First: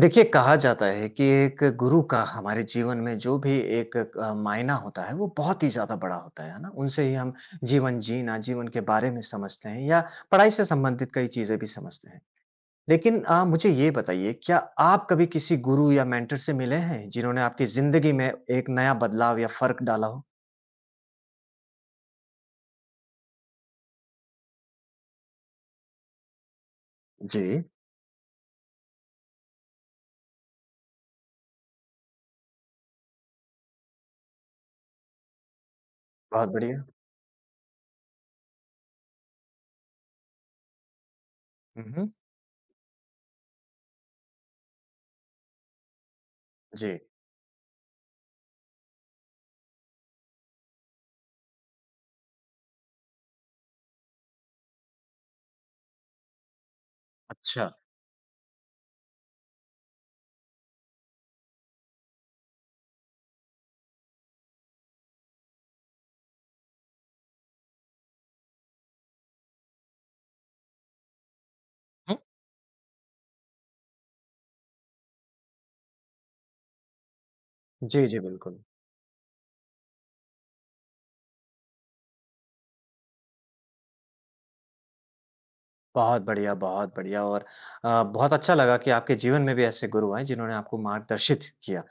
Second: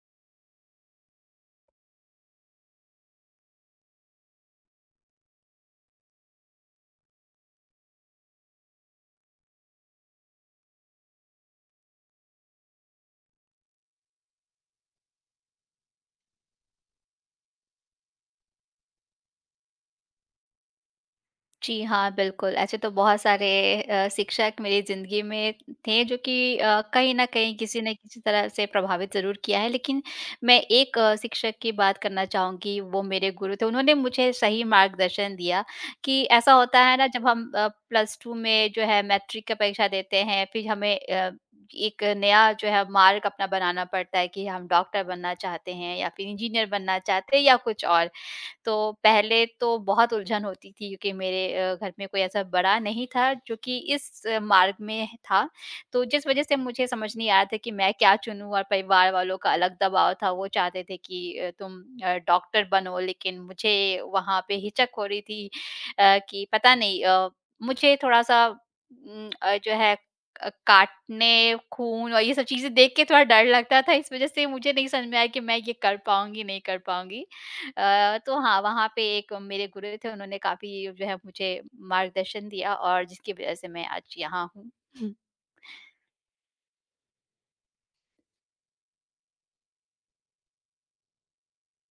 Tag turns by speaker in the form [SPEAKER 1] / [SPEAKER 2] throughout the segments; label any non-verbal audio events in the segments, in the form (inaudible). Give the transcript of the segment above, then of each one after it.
[SPEAKER 1] देखिए, कहा जाता है कि एक गुरु का हमारे जीवन में जो भी एक मायना होता है, वो बहुत ही ज़्यादा बड़ा होता है ना? उनसे ही हम जीवन जीना, जीवन के बारे में समझते हैं या पढ़ाई से संबंधित कई चीज़ें भी समझते हैं। लेकिन मुझे ये बताइए, क्या आप कभी किसी गुरु या मेंटर से मिले हैं, जिन्होंने आपकी ज़िंदगी में एक नया बदलाव या फ़र्क डाला हो?
[SPEAKER 2] जी हाँ, बिल्कुल, ऐसे तो बहुत सारे शिक्षक मेरी ज़िंदगी में थे जो कि कहीं न कहीं
[SPEAKER 1] जी।
[SPEAKER 2] किसी न किसी तरह से प्रभावित ज़रूर किया है। लेकिन मैं एक शिक्षक की बात करना चाहूँगी, वो मेरे गुरु थे। उन्होंने मुझे सही मार्गदर्शन दिया कि
[SPEAKER 1] बहुत
[SPEAKER 2] ऐसा होता
[SPEAKER 1] बढ़िया।
[SPEAKER 2] है ना जब हम प्लस 2 में जो है मैट्रिक का परीक्षा देते हैं, फिर हमें
[SPEAKER 1] हुँ,
[SPEAKER 2] एक
[SPEAKER 1] हुँ।
[SPEAKER 2] नया जो है मार्ग अपना बनाना पड़ता है कि हम डॉक्टर बनना चाहते हैं या फिर इंजीनियर बनना
[SPEAKER 1] जी।
[SPEAKER 2] चाहते हैं या कुछ और। तो पहले तो बहुत उलझन होती थी क्योंकि मेरे घर में कोई ऐसा बड़ा नहीं था जो कि इस मार्ग में था। तो जिस वज़ह से मुझे समझ नहीं आया था
[SPEAKER 1] अच्छा।
[SPEAKER 2] कि मैं क्या चुनूँ और परिवार वालों का अलग दबाव था, वो चाहते थे कि तुम डॉक्टर बनो लेकिन मुझे वहाँ पे हिचक हो रही थी कि पता नहीं मुझे थोड़ा-सा जो है काटने, खून
[SPEAKER 1] हुँ।
[SPEAKER 2] और ये सब चीज़ें देख के थोड़ा डर लगता था, इस वज़ह से मुझे नहीं समझ में आया कि मैं ये कर पाऊँगी, नहीं कर पाऊँगी।
[SPEAKER 1] जी, जी,
[SPEAKER 2] तो
[SPEAKER 1] बिल्कुल।
[SPEAKER 2] हाँ, वहाँ पे एक मेरे गुरु थे, उन्होंने काफ़ी जो है मुझे मार्गदर्शन दिया और जिसकी वज़ह से मैं आज यहाँ हूँ। हुँ।
[SPEAKER 1] बहुत बढ़िया और बहुत अच्छा लगा कि आपके जीवन में भी ऐसे गुरु आए जिन्होंने आपको मार्गदर्शित किया।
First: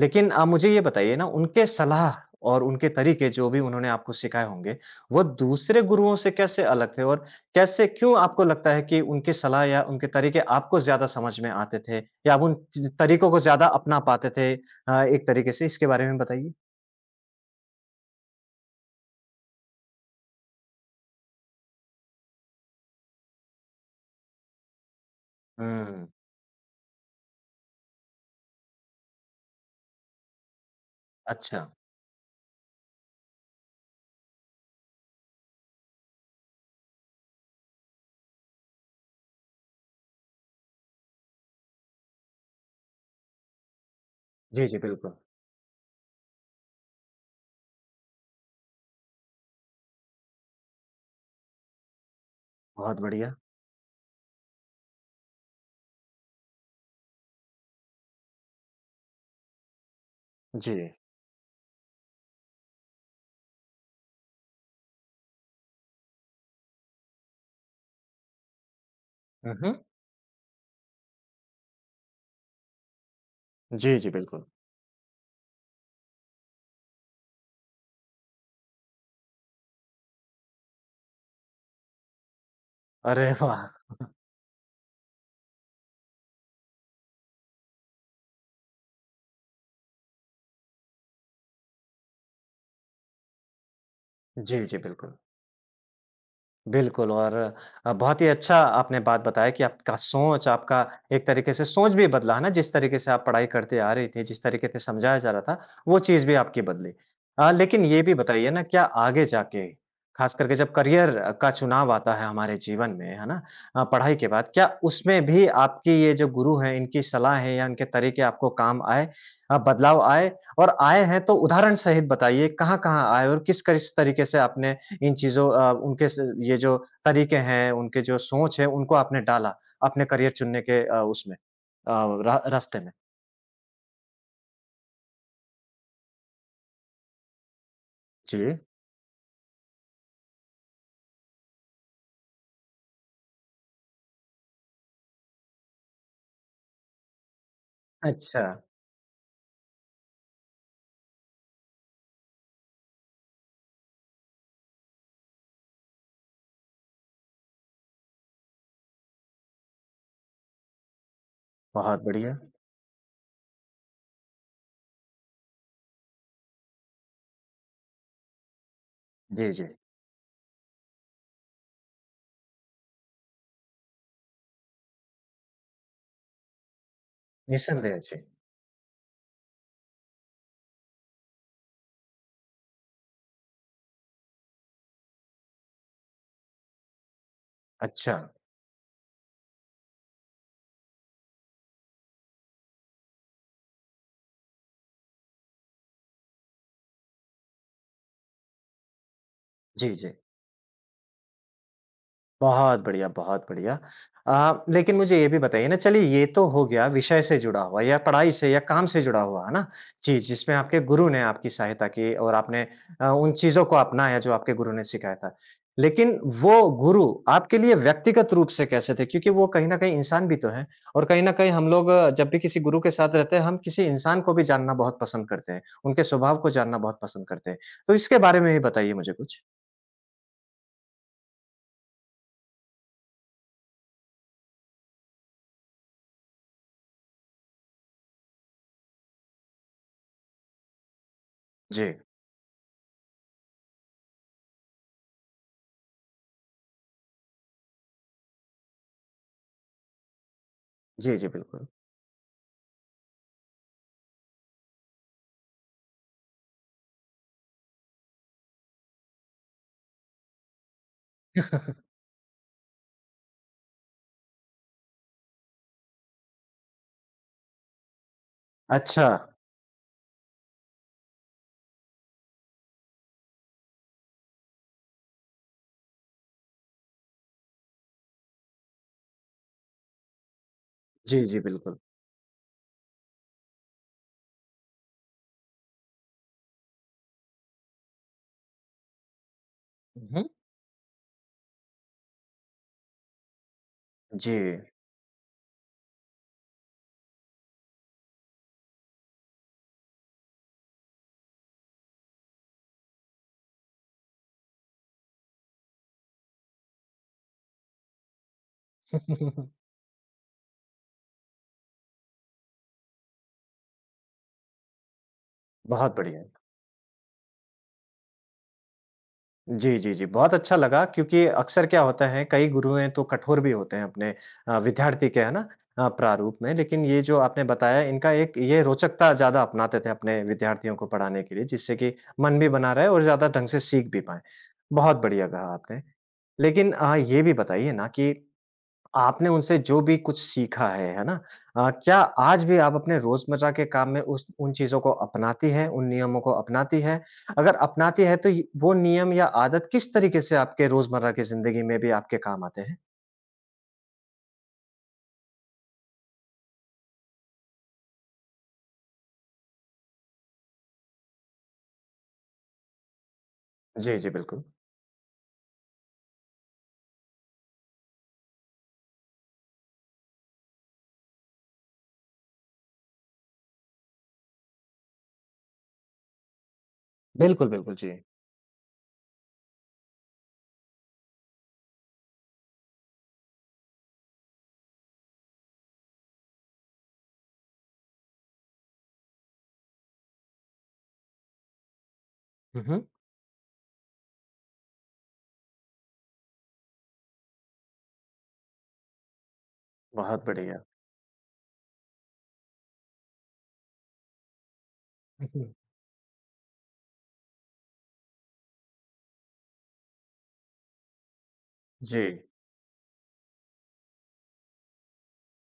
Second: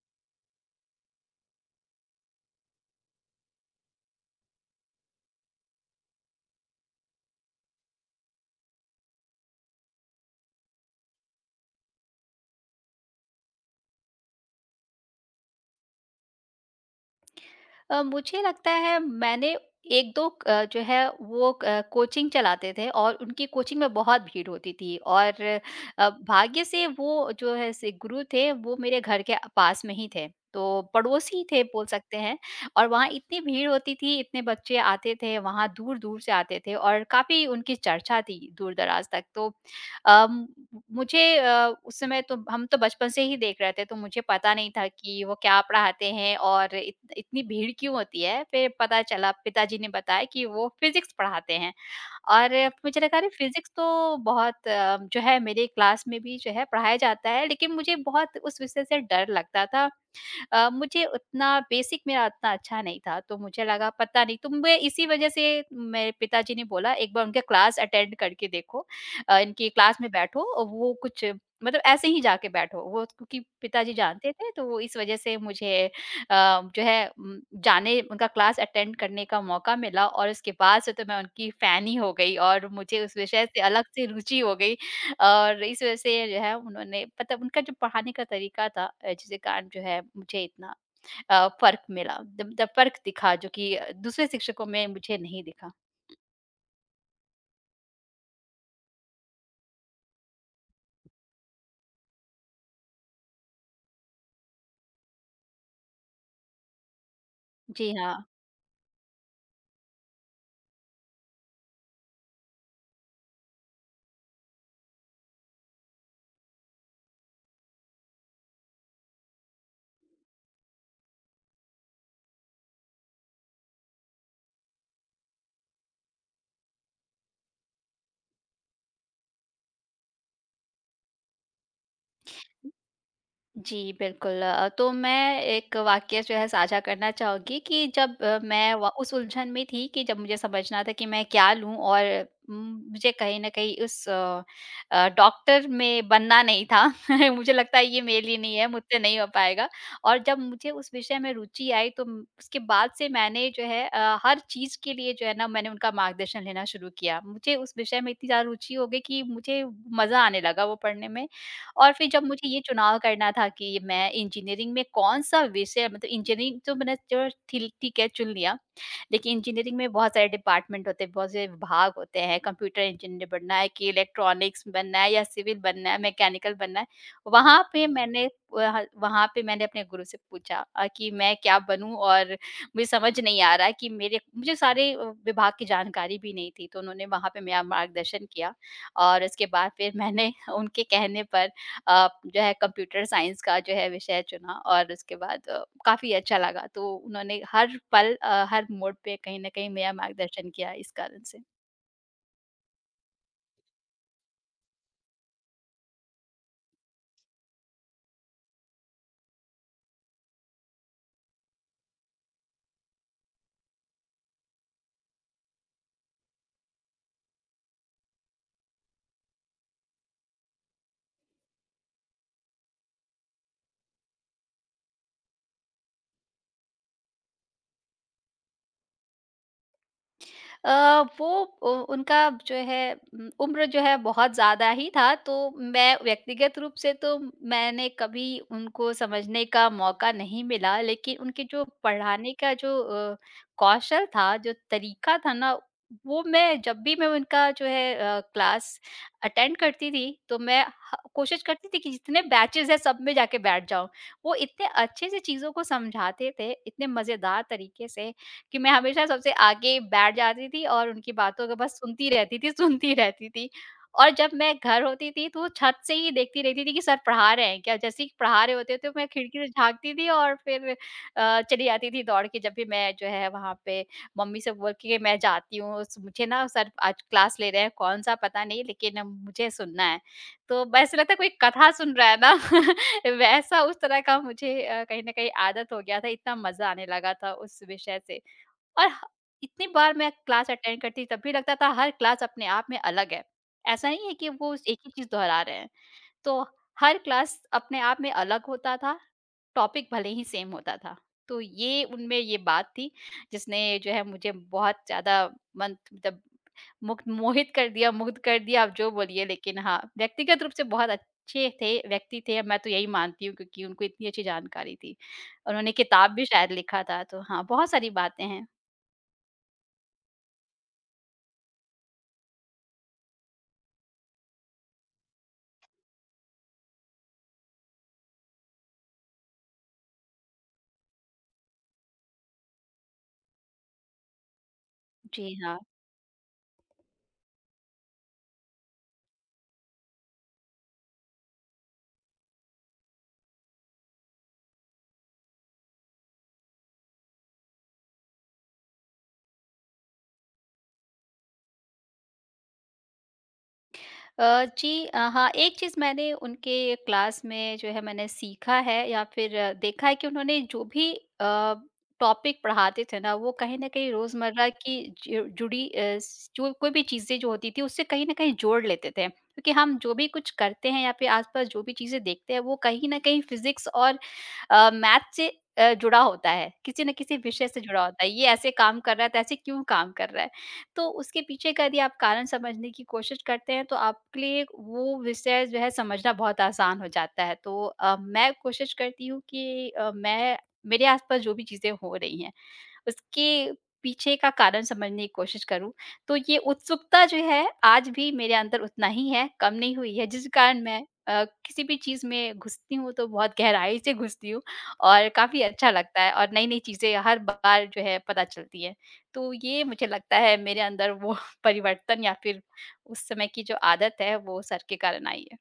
[SPEAKER 1] लेकिन मुझे ये बताइए ना उनके सलाह और उनके तरीके जो भी उन्होंने आपको सिखाए होंगे, वो दूसरे गुरुओं से कैसे अलग थे? और कैसे क्यों आपको लगता है कि उनके सलाह या उनके तरीके आपको ज़्यादा समझ में आते थे? या आप उन च तरीकों को ज़्यादा अपना पाते थे एक तरीके से? इसके बारे में बताइए।
[SPEAKER 2] मुझे लगता है मैंने 1-2 जो है वो कोचिंग चलाते थे और उनकी कोचिंग में बहुत भीड़ होती थी और
[SPEAKER 1] हुँ,
[SPEAKER 2] भाग्य से वो जो है से गुरु थे, वो मेरे घर के पास में ही थे। तो पड़ोसी थे
[SPEAKER 1] अच्छा।
[SPEAKER 2] बोल सकते हैं और वहाँ इतनी भीड़ होती थी, इतने बच्चे आते थे, वहाँ दूर-दूर से आते थे और काफ़ी उनकी चर्चा थी दूर-दराज तक। तो अम, मुझे उस समय तो हम तो बचपन से ही देख रहे थे, तो मुझे पता
[SPEAKER 1] जी,
[SPEAKER 2] नहीं
[SPEAKER 1] जी,
[SPEAKER 2] था
[SPEAKER 1] बिल्कुल।
[SPEAKER 2] कि वो क्या पढ़ाते हैं और इत इतनी भीड़ क्यों होती है? फिर पता चला पिताजी ने बताया कि वो फ़िज़िक्स पढ़ाते हैं और मुझे
[SPEAKER 1] बहुत
[SPEAKER 2] लगा अरे!
[SPEAKER 1] बढ़िया।
[SPEAKER 2] फ़िज़िक्स तो बहुत जो है मेरे क्लास में भी जो है पढ़ाया जाता है, लेकिन मुझे बहुत उस विषय से डर लगता था।
[SPEAKER 1] जी।
[SPEAKER 2] मुझे उतना बेसिक मेरा उतना अच्छा नहीं था, तो मुझे लगा पता नहीं तो मैं इसी वज़ह से मेरे पिताजी ने बोला एक बार उनके क्लास अटेंड करके देखो,
[SPEAKER 1] हुँ,
[SPEAKER 2] इनकी
[SPEAKER 1] हुँ।
[SPEAKER 2] क्लास में बैठो और वो कुछ मतलब ऐसे ही जाके बैठो। वो क्योंकि पिताजी
[SPEAKER 1] जी, जी,
[SPEAKER 2] जानते
[SPEAKER 1] बिल्कुल।
[SPEAKER 2] थे तो वो इस वज़ह से मुझे जो है जाने उनका क्लास अटेंड करने का मौका मिला और उसके बाद से तो मैं उनकी फ़ैन ही हो गई और मुझे उस
[SPEAKER 1] अरे
[SPEAKER 2] विषय से
[SPEAKER 1] वाह!
[SPEAKER 2] अलग से रुचि हो गई और इस वजह से जो है उन्होंने मतलब उनका जो पढ़ाने का तरीका था, जिसके कारण जो है मुझे इतना फ़र्क मिला, द द फ़र्क दिखा जो कि दूसरे
[SPEAKER 1] जी,
[SPEAKER 2] शिक्षकों
[SPEAKER 1] जी,
[SPEAKER 2] में
[SPEAKER 1] बिल्कुल।
[SPEAKER 2] मुझे नहीं दिखा।
[SPEAKER 1] बिल्कुल और बहुत ही अच्छा आपने बात बताया कि आपका सोच, आपका एक तरीके से सोच भी बदला, है ना? जिस तरीके से आप पढ़ाई करते आ रही थी, जिस तरीके से समझाया जा रहा था, वो चीज़ भी आपकी बदली। लेकिन
[SPEAKER 2] जी
[SPEAKER 1] ये
[SPEAKER 2] हाँ।
[SPEAKER 1] भी बताइए ना क्या आगे जाके, ख़ास करके जब करियर का चुनाव आता है हमारे जीवन में, है ना? पढ़ाई के बाद, क्या उसमें भी आपकी ये जो गुरु हैं, इनकी सलाहें या इनके तरीके आपको काम आए बदलाव आए? और आए हैं तो उदाहरण सहित बताइए कहाँ-कहाँ आए और किस किस तरीके से आपने इन चीज़ों अ, उनके स ये जो तरीके हैं, उनके जो सोच है, उनको आपने डाला अपने करियर चुनने के उसमें अ, रा रास्ते में?
[SPEAKER 2] जी, बिल्कुल। तो मैं एक वाक़या जो है साझा करना चाहूँगी कि जब
[SPEAKER 1] जी।
[SPEAKER 2] मैं व उस उलझन में थी कि जब मुझे समझना था कि मैं क्या लूँ और उम, मुझे कहीं न कहीं उस डॉक्टर में बनना नहीं था। (laughs) मुझे लगता है ये मेरे लिए
[SPEAKER 1] अच्छा,
[SPEAKER 2] नहीं है, मुझसे नहीं हो पाएगा और जब मुझे उस विषय में रुचि आई तो उसके बाद से मैंने जो है हर चीज़ के लिए जो है ना मैंने उनका मार्गदर्शन लेना शुरू किया। मुझे उस विषय में इतनी ज़्यादा रुचि हो गई कि मुझे मज़ा आने लगा वो पढ़ने में और
[SPEAKER 1] बहुत
[SPEAKER 2] फिर जब
[SPEAKER 1] बढ़िया।
[SPEAKER 2] मुझे ये चुनाव करना था कि मैं इंजीनियरिंग में कौन-सा विषय मतलब इंजीनियरिंग तो मैंने चलो ठिल ठीक है, चुन लिया। लेकिन
[SPEAKER 1] जी, जी।
[SPEAKER 2] इंजीनियरिंग में बहुत सारे डिपार्टमेंट होते हैं, बहुत से विभाग होते हैं, कंप्यूटर इंजीनियर बनना है कि इलेक्ट्रॉनिक्स बनना है या सिविल बनना है, मैकेनिकल बनना है। वहाँ पे
[SPEAKER 1] निस्संदेह, जी।
[SPEAKER 2] मैंने वह वहाँ पे मैंने अपने गुरु से पूछा कि मैं क्या बनूँ और मुझे समझ नहीं आ रहा है कि मेरे मुझे सारे विभाग की जानकारी भी नहीं थी, तो उन्होंने वहाँ पे मेरा
[SPEAKER 1] अच्छा।
[SPEAKER 2] मार्गदर्शन किया और उसके बाद फिर मैंने (laughs) उनके कहने पर जो है कंप्यूटर साइंस का जो है विषय चुना और उसके बाद काफ़ी अच्छा लगा। तो उन्होंने हर पल हर मोड़ पे कहीं न कहीं मेरा
[SPEAKER 1] जी, जी।
[SPEAKER 2] मार्गदर्शन किया इस कारण से।
[SPEAKER 1] बहुत बढ़िया, बहुत बढ़िया। लेकिन मुझे ये भी बताइए ना चलिए ये तो हो गया विषय से जुड़ा हुआ या पढ़ाई से या काम से जुड़ा हुआ, है ना? जी, जिसमें आपके गुरु ने आपकी सहायता की और आपने उन चीज़ों को अपनाया जो आपके गुरु ने सिखाया था। लेकिन वो गुरु आपके लिए व्यक्तिगत रूप से कैसे थे? क्योंकि वो कहीं न कहीं इंसान भी तो हैं और कहीं न कहीं हम लोग जब भी किसी गुरु के साथ रहते हैं, हम किसी इंसान को भी जानना बहुत पसंद करते हैं, उनके स्वभाव को जानना बहुत पसंद करते हैं। तो इसके बारे में भी बताइए मुझे कुछ?
[SPEAKER 2] वो उ उनका जो है उम्र जो है बहुत ज़्यादा ही था, तो मैं व्यक्तिगत रूप से तो मैंने कभी उनको समझने का मौका नहीं मिला, लेकिन उनके जो
[SPEAKER 1] जी।
[SPEAKER 2] पढ़ाने का जो कौशल था, जो तरीका था ना, वो मैं जब भी मैं उनका जो है क्लास अटेंड करती थी, तो मैं ह
[SPEAKER 1] जी, जी,
[SPEAKER 2] कोशिश
[SPEAKER 1] बिल्कुल।
[SPEAKER 2] करती थी कि जितने बैचेज़ हैं, सब में जाके बैठ जाऊँ। वो इतने अच्छे से चीज़ों को समझाते थे, इतने मज़ेदार तरीके से कि मैं हमेशा सबसे आगे बैठ जाती थी और उनकी बातों को बस सुनती रहती थी, सुनती रहती थी। और जब मैं घर होती थी तो छत से ही देखती रहती थी कि सर पढ़ा रहे हैं क्या? जैसे ही पढ़ा रहे होते तो मैं
[SPEAKER 1] अच्छा।
[SPEAKER 2] खिड़की से झाँकती थी और फिर चली जाती थी दौड़ के जब भी मैं जो है वहाँ पे मम्मी से बोल के मैं जाती हूँ, स मुझे ना सर आज क्लास ले रहे हैं कौन-सा पता नहीं लेकिन मुझे सुनना है। तो ऐसा लगता है
[SPEAKER 1] जी,
[SPEAKER 2] कोई
[SPEAKER 1] जी,
[SPEAKER 2] कथा
[SPEAKER 1] बिल्कुल।
[SPEAKER 2] सुन रहा है ना। (laughs) वैसा उस तरह का मुझे कहीं न कहीं आदत हो गया था, इतना मज़ा आने लगा था उस विषय से। और ह इतनी बार मैं
[SPEAKER 1] हुँ।
[SPEAKER 2] क्लास अटेंड करती तब भी लगता था हर क्लास अपने आप में अलग है। ऐसा नहीं है कि
[SPEAKER 1] जी,
[SPEAKER 2] वो उस एक ही चीज़ दोहरा रहे हैं। तो हर क्लास अपने आप में अलग होता था, टॉपिक भले ही सेम होता था। तो ये उनमें ये बात थी जिसने जो है मुझे बहुत ज़्यादा मन मतलब मुग्ध मोहित कर दिया, मुग्ध कर दिया आप जो बोलिए
[SPEAKER 1] (laughs)
[SPEAKER 2] लेकिन हाँ, व्यक्तिगत रूप से बहुत अच्छे थे, व्यक्ति थे मैं तो यही मानती हूँ क्योंकि उनको इतनी अच्छी जानकारी थी। उन्होंने
[SPEAKER 1] बहुत
[SPEAKER 2] किताब भी
[SPEAKER 1] बढ़िया।
[SPEAKER 2] शायद लिखा था तो हाँ, बहुत सारी बातें हैं।
[SPEAKER 1] जी, जी, जी, बहुत अच्छा लगा क्योंकि अक्सर क्या होता है कई गुरुएँ तो कठोर भी होते हैं अपने विद्यार्थी के, है ना? प्रारूप में लेकिन ये जो आपने बताया इनका एक ये रोचकता ज़्यादा अपनाते थे अपने विद्यार्थियों को पढ़ाने के लिए जिससे कि मन भी बना रहे और ज़्यादा ढंग से सीख भी पाएँ। बहुत बढ़िया
[SPEAKER 2] जी
[SPEAKER 1] कहा
[SPEAKER 2] हाँ।
[SPEAKER 1] आपने। लेकिन ये भी बताइए ना कि आपने उनसे जो भी कुछ सीखा है ना? क्या आज भी आप अपने रोज़मर्रा के काम में उस उन चीज़ों को अपनाती हैं, उन नियमों को अपनाती हैं? अगर अपनाती हैं, तो ये वो नियम या आदत किस तरीके से आपके रोज़मर्रा की ज़िंदगी में भी आपके काम आते हैं?
[SPEAKER 2] जी, हाँ, एक चीज़ मैंने उनके क्लास में जो है मैंने सीखा है या फिर देखा है कि उन्होंने जो भी टॉपिक पढ़ाते थे ना, वो कहीं न कहीं
[SPEAKER 1] जी, जी, बिल्कुल।
[SPEAKER 2] रोज़मर्रा की जु जुड़ी अ, स जो कोई भी चीज़ें जो होती थी, उससे कहीं न कहीं जोड़ लेते थे। क्योंकि हम जो भी कुछ करते हैं या फिर आस-पास जो भी चीज़ें देखते हैं, वो कहीं न कहीं फिज़िक्स और मैथ से जुड़ा होता है, किसी न किसी विषय
[SPEAKER 1] बिल्कुल,
[SPEAKER 2] से
[SPEAKER 1] बिल्कुल।
[SPEAKER 2] जुड़ा
[SPEAKER 1] जी।
[SPEAKER 2] होता है। ये ऐसे काम कर रहा है, तो ऐसे क्यों काम कर रहा है? तो उसके पीछे का यदि आप कारण समझने की कोशिश करते हैं तो आपके लिए वो विषय जो है समझना बहुत आसान हो जाता है। तो मैं कोशिश करती हूँ कि मैं मेरे आसपास जो भी चीज़ें हो रही हैं
[SPEAKER 1] हुँ, हुँ।
[SPEAKER 2] उसके पीछे का कारण समझने की कोशिश करूँ, तो ये उत्सुकता जो है आज भी मेरे अंदर उतना ही है, कम नहीं हुई है
[SPEAKER 1] बहुत
[SPEAKER 2] जिस कारण
[SPEAKER 1] बढ़िया।
[SPEAKER 2] मैं किसी भी चीज़ में घुसती हूँ तो बहुत गहराई से घुसती हूँ और
[SPEAKER 1] हुँ,
[SPEAKER 2] काफ़ी
[SPEAKER 1] हुँ।
[SPEAKER 2] अच्छा लगता है और नई-नई चीज़ें हर बार जो है पता चलती हैं। तो ये मुझे लगता है मेरे अंदर वो (laughs)
[SPEAKER 1] जी।
[SPEAKER 2] परिवर्तन या फिर उस समय की जो आदत है वो सर के कारण आई है।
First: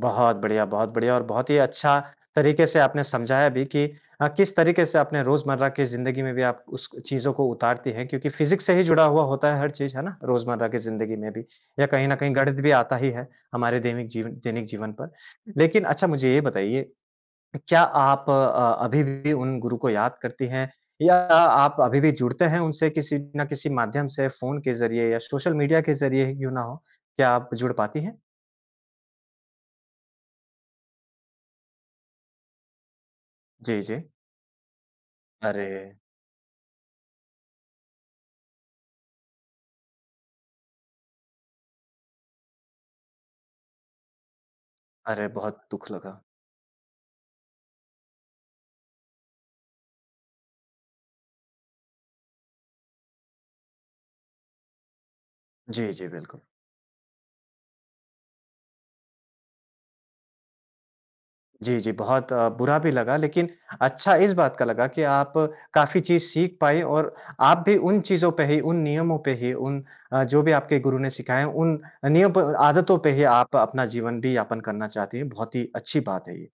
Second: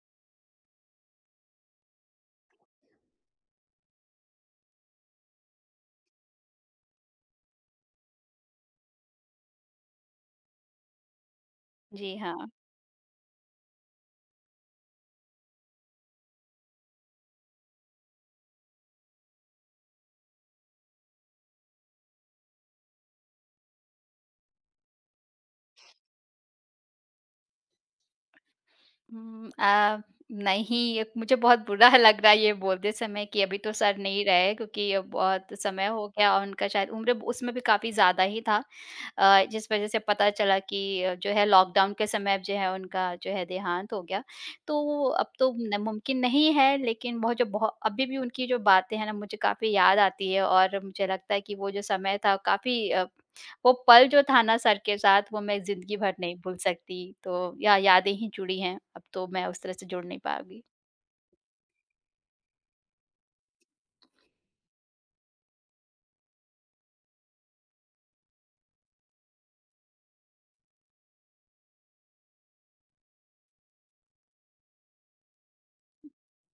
[SPEAKER 1] बहुत बढ़िया और बहुत ही अच्छा तरीके से आपने समझाया भी कि किस तरीके से अपने रोज़मर्रा की ज़िंदगी में भी आप उस चीज़ों को उतारती हैं क्योंकि फ़िज़िक्स से ही जुड़ा हुआ होता है हर चीज़, है ना? रोज़मर्रा की ज़िंदगी में भी या कहीं न
[SPEAKER 2] जी
[SPEAKER 1] कहीं
[SPEAKER 2] हाँ।
[SPEAKER 1] गणित भी आता ही है हमारे दैनिक जीवन पर। लेकिन अच्छा मुझे ये बताइए, क्या आप अभी भी उन गुरु को याद करती हैं या आप अभी भी जुड़ते हैं उनसे किसी न किसी माध्यम से फ़ोन के ज़रिए या सोशल मीडिया के ज़रिए ही क्यों ना हो? क्या आप जुड़ पाती हैं?
[SPEAKER 2] हुँ, अ, नहीं, ये मुझे बहुत बुरा (laughs) लग रहा है ये बोलते समय कि अभी तो
[SPEAKER 1] जी,
[SPEAKER 2] सर
[SPEAKER 1] जी।
[SPEAKER 2] नहीं रहे क्योंकि अब बहुत
[SPEAKER 1] अरे!
[SPEAKER 2] समय हो गया और उनका शायद उम्र उसमें भी काफ़ी ज़्यादा ही था। जिस वज़ह से पता चला कि जो है लॉकडाउन के समय जो है उनका जो है देहांत हो गया। तो
[SPEAKER 1] अरे!
[SPEAKER 2] अब तो
[SPEAKER 1] बहुत
[SPEAKER 2] न
[SPEAKER 1] दुःख
[SPEAKER 2] मुमकिन
[SPEAKER 1] लगा।
[SPEAKER 2] नहीं है लेकिन बहुत जो बहु अभी भी उनकी जो बातें हैं ना मुझे काफ़ी याद आती है और मुझे लगता है कि वो जो समय था काफ़ी वो पल जो था ना सर के साथ वो मैं
[SPEAKER 1] जी,
[SPEAKER 2] ज़िंदगी
[SPEAKER 1] जी,
[SPEAKER 2] भर नहीं
[SPEAKER 1] बिल्कुल।
[SPEAKER 2] भूल सकती, तो या यादें ही जुड़ी हैं, अब तो मैं उस तरह से जुड़ नहीं पाऊँगी।
[SPEAKER 1] जी, जी, बहुत बुरा भी लगा लेकिन अच्छा इस बात का लगा कि आप काफ़ी चीज़ सीख पाए और आप भी उन चीज़ों पे ही, उन नियमों पे ही, उन जो भी आपके गुरु ने सिखाए हैं, उन नियम प आदतों पे ही आप अपना जीवन भी यापन करना चाहती हैं, बहुत ही अच्छी बात है ये।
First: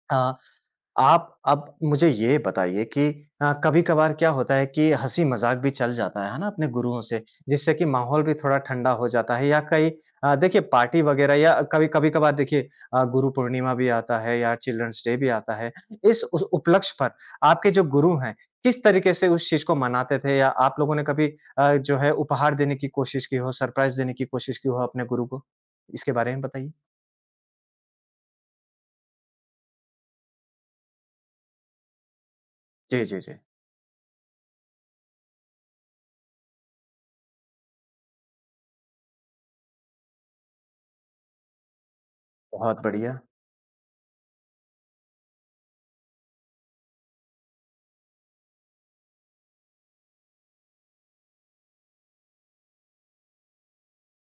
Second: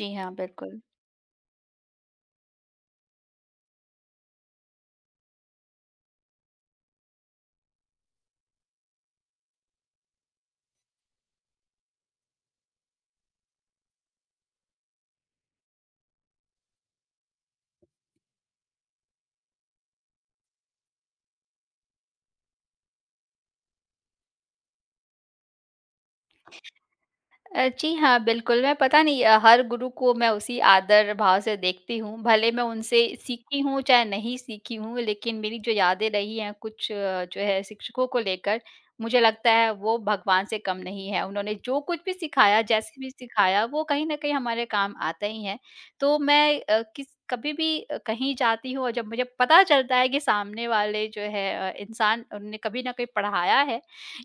[SPEAKER 2] जी
[SPEAKER 1] अ
[SPEAKER 2] हाँ, बिल्कुल।
[SPEAKER 1] आप अब मुझे ये बताइए कि कभी-कभार क्या होता है कि हँसी-मज़ाक भी चल जाता है ना? अपने गुरुओं से, जिससे कि माहौल भी थोड़ा ठंडा हो जाता है या कई देखिए पार्टी वगैरह या कभी कभी-कभार देखिए गुरु पूर्णिमा भी आता है या चिल्ड्रंस डे भी आता है। इस उस उपलक्ष्य पर आपके जो गुरु हैं, किस तरीके से उस चीज़ को मनाते थे या आप लोगों ने कभी अ, जो है उपहार देने की कोशिश की हो, सरप्राइज़ देने की कोशिश की हो अपने गुरु को? इसके बारे में बताइए।
[SPEAKER 2] जी हाँ, बिल्कुल, मैं पता नहीं हर गुरु को मैं उसी आदर भाव से देखती हूँ, भले मैं
[SPEAKER 1] जी,
[SPEAKER 2] उनसे
[SPEAKER 1] जी, जी।
[SPEAKER 2] सीखी हूँ चाहे नहीं सीखी हूँ, लेकिन मेरी जो यादें रही हैं कुछ जो है शिक्षकों को लेकर, मुझे लगता है वो भगवान से कम नहीं है। उन्होंने जो कुछ भी सिखाया,
[SPEAKER 1] बहुत
[SPEAKER 2] जैसे भी
[SPEAKER 1] बढ़िया।
[SPEAKER 2] सिखाया, वो कहीं न कहीं हमारे काम आता ही है। तो मैं अ, किस कभी भी कहीं जाती हूँ और जब मुझे पता चलता है कि सामने वाले जो है इंसान उनने कभी न कभी पढ़ाया है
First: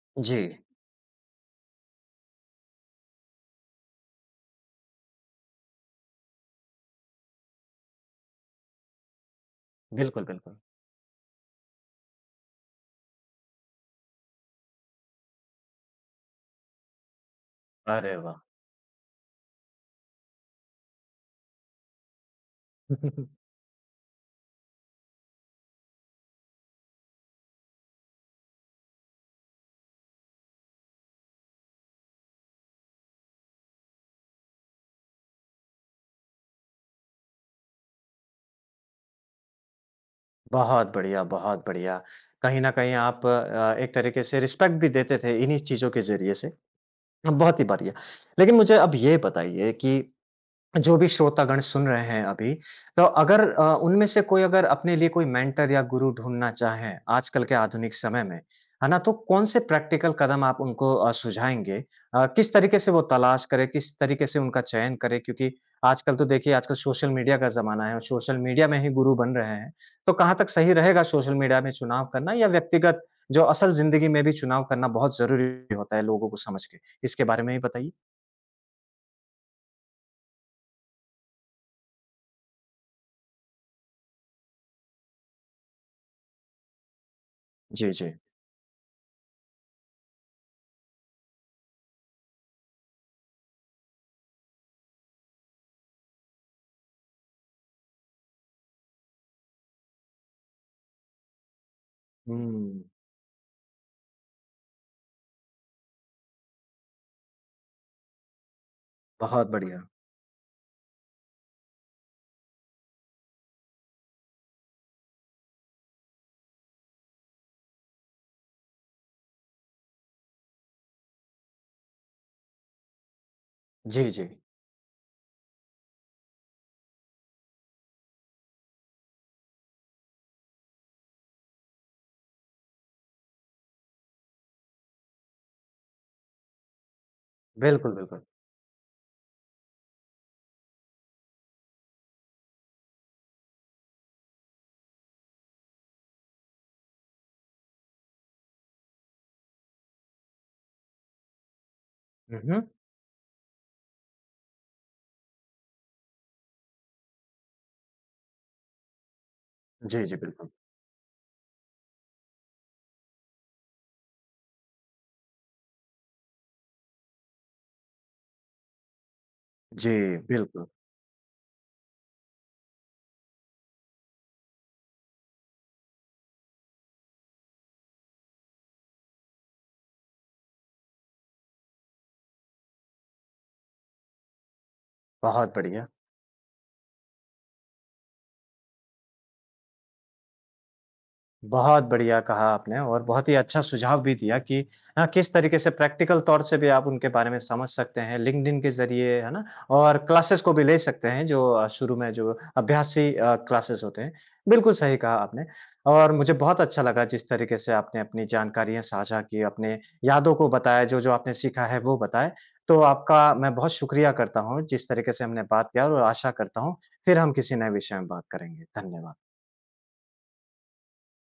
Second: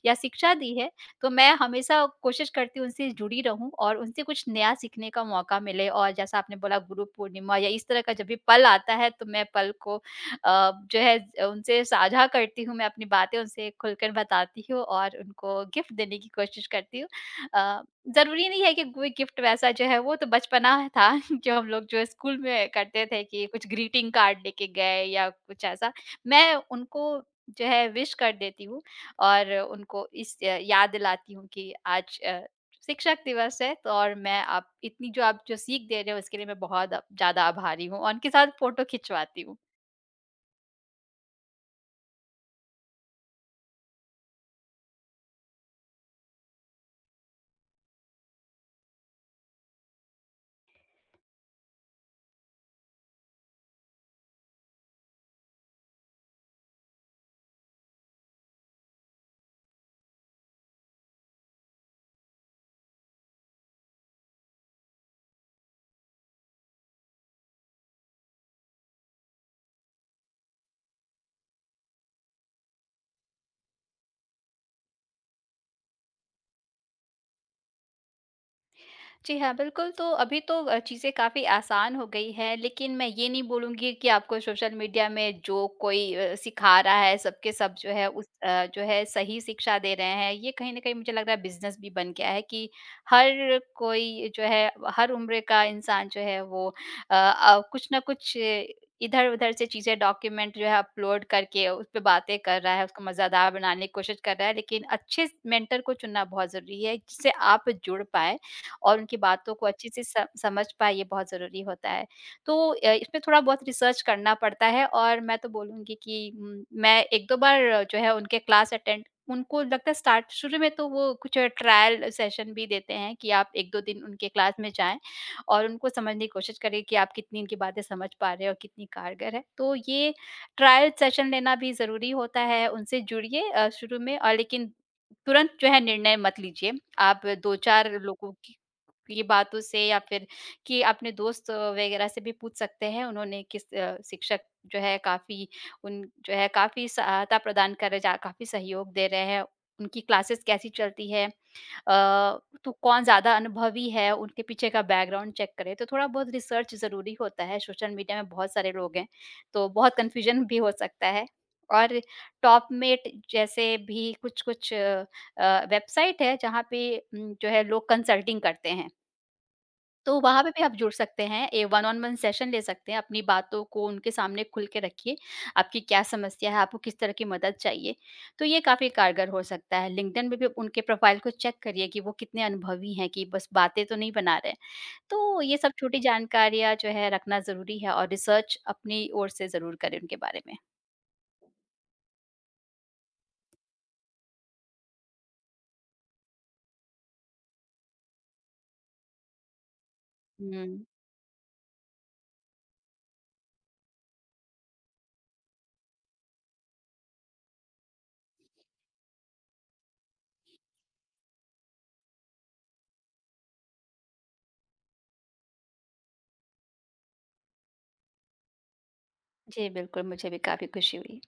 [SPEAKER 2] या
[SPEAKER 1] जी।
[SPEAKER 2] शिक्षा दी है, तो मैं हमेशा कोशिश करती हूँ उनसे जुड़ी रहूँ और उनसे कुछ नया सीखने का मौका मिले और जैसा आपने बोला गुरु पूर्णिमा या इस तरह का जब भी पल आता है तो मैं पल को
[SPEAKER 1] बिल्कुल, बिल्कुल।
[SPEAKER 2] जो है उनसे साझा करती हूँ। मैं अपनी बातें उनसे खुलकर बताती हूँ और उनको गिफ्ट देने की कोशिश करती हूँ। अ,
[SPEAKER 1] अरे वाह!
[SPEAKER 2] जरूरी नहीं है कि कोई गिफ्ट वैसा जो है, वो तो बचपना था (laughs) जो हम लोग जो है स्कूल में करते थे कि
[SPEAKER 1] (laughs)
[SPEAKER 2] कुछ ग्रीटिंग कार्ड लेके गए या कुछ ऐसा। मैं उनको जो है विश कर देती हूँ और उनको इस याद दिलाती हूँ कि आज शिक्षक दिवस है, तो और मैं आप इतनी जो आप जो सीख दे रहे हो उसके लिए मैं बहुत ज़्यादा आभारी हूँ और उनके साथ फ़ोटो खिंचवाती हूँ।
[SPEAKER 1] बहुत बढ़िया, बहुत बढ़िया। कहीं न कहीं आप एक तरीके से रिस्पेक्ट भी देते थे इन्हीं चीज़ों के ज़रिए से। बहुत ही बढ़िया। लेकिन मुझे अब ये बताइए कि जो भी श्रोतागण सुन रहे हैं अभी, तो अगर उनमें से कोई अगर अपने लिए कोई मेंटर या गुरु ढूँढना चाहें, आजकल के आधुनिक समय में, है ना? तो कौन से प्रैक्टिकल कदम आप उनको सुझाएँगे? किस तरीके से वो तलाश करें, किस तरीके से उनका चयन करें? क्योंकि आजकल तो देखिए आजकल सोशल मीडिया का ज़माना है और सोशल मीडिया में ही गुरु बन रहे हैं। तो कहाँ तक सही रहेगा सोशल मीडिया में चुनाव करना या व्यक्तिगत जो असल ज़िंदगी में भी चुनाव करना बहुत ज़रूरी होता है लोगों को समझ के? इसके बारे में भी बताइए।
[SPEAKER 2] जी हाँ, बिल्कुल, तो अभी तो चीज़ें काफ़ी आसान हो गई हैं, लेकिन मैं ये नहीं बोलूँगी कि आपको सोशल मीडिया में जो कोई सिखा रहा है, सबके सब जो
[SPEAKER 1] जी,
[SPEAKER 2] है
[SPEAKER 1] जी।
[SPEAKER 2] उस जो है सही शिक्षा दे रहे हैं। ये कहीं न कहीं मुझे लग रहा है बिज़नेस भी बन गया है कि हर कोई जो है, हर उम्र का इंसान जो है वो कुछ ना कुछ इधर-उधर से चीज़ें डॉक्यूमेंट जो है अपलोड करके उस पे बातें कर रहा है,
[SPEAKER 1] हुँ,
[SPEAKER 2] उसको मज़ेदार बनाने की कोशिश कर रहा है। लेकिन अच्छे मेंटर को चुनना बहुत ज़रूरी है, जिससे आप जुड़ पाएँ और उनकी
[SPEAKER 1] बहुत
[SPEAKER 2] बातों को
[SPEAKER 1] बढ़िया।
[SPEAKER 2] अच्छे से स समझ पाए, ये बहुत ज़रूरी होता है। तो इसमें थोड़ा बहुत रिसर्च करना पड़ता है और मैं तो बोलूँगी कि मैं 1-2 बार जो है उनके क्लास अटेंड, उनको लगता है स्टार्ट शुरू में तो वो कुछ ट्रायल सेशन भी देते हैं कि आप 1-2 दिन
[SPEAKER 1] जी,
[SPEAKER 2] उनके
[SPEAKER 1] जी।
[SPEAKER 2] क्लास में जाएँ और उनको समझने की कोशिश करें कि आप कितनी इनकी बातें समझ पा रहे हो और कितनी कारगर है। तो ये ट्रायल सेशन लेना भी ज़रूरी होता है, उनसे जुड़िए शुरू में और लेकिन तुरंत जो है निर्णय मत लीजिए। आप 2-4
[SPEAKER 1] बिल्कुल, बिल्कुल।
[SPEAKER 2] लोगों की ये बातों से या फिर कि अपने दोस्त वगैरह से भी पूछ सकते हैं उन्होंने किस शिक्षक जो है काफ़ी उन जो है काफ़ी सहायता प्रदान कर रहे जा काफ़ी सहयोग दे रहे हैं, उनकी क्लासेस कैसी चलती है?
[SPEAKER 1] हुँ, हुँ।
[SPEAKER 2] तो कौन ज़्यादा अनुभवी है? उनके पीछे का बैकग्राउंड चेक करें, तो थोड़ा बहुत रिसर्च ज़रूरी होता है, सोशल मीडिया में बहुत सारे लोग हैं, तो बहुत
[SPEAKER 1] जी, जी,
[SPEAKER 2] कन्फ्यूजन
[SPEAKER 1] बिल्कुल।
[SPEAKER 2] भी हो सकता है। और टॉपमेट जैसे भी कुछ-कुछ वेबसाइट है जहाँ पे जो है लोग कंसल्टिंग करते हैं।
[SPEAKER 1] जी,
[SPEAKER 2] तो वहाँ पे भी
[SPEAKER 1] बिल्कुल।
[SPEAKER 2] आप जुड़ सकते हैं। A one on one session ले सकते हैं, अपनी बातों को उनके सामने खुल के रखिए, आपकी क्या समस्या है, आपको किस तरह की मदद चाहिए, तो ये काफ़ी कारगर हो सकता है। लिंक्डइन में भी उनके प्रोफ़ाइल को चेक करिए कि वो कितने अनुभवी हैं, कि बस बातें तो नहीं बना रहे। तो
[SPEAKER 1] बहुत
[SPEAKER 2] ये सब
[SPEAKER 1] बढ़िया।
[SPEAKER 2] छोटी जानकारियाँ जो है रखना ज़रूरी है और रिसर्च अपनी ओर से ज़रूर करें उनके बारे में।
[SPEAKER 1] बहुत बढ़िया कहा आपने और बहुत ही अच्छा सुझाव भी दिया कि हाँ, किस तरीके से प्रैक्टिकल तौर से भी आप उनके बारे में समझ सकते हैं लिंक्डइन के जरिए है ना और क्लासेस को भी ले
[SPEAKER 2] हुँ।
[SPEAKER 1] सकते हैं जो शुरू में जो अभ्यासी क्लासेस होते हैं बिल्कुल सही कहा आपने और मुझे बहुत अच्छा लगा जिस तरीके से आपने अपनी जानकारियां साझा की अपने यादों को बताया जो जो आपने सीखा है वो बताए तो आपका मैं बहुत शुक्रिया करता हूँ जिस तरीके से हमने बात किया और आशा करता हूँ फिर हम किसी नए विषय में बात करेंगे धन्यवाद
[SPEAKER 2] जी, बिल्कुल, मुझे भी काफ़ी खुशी हुई।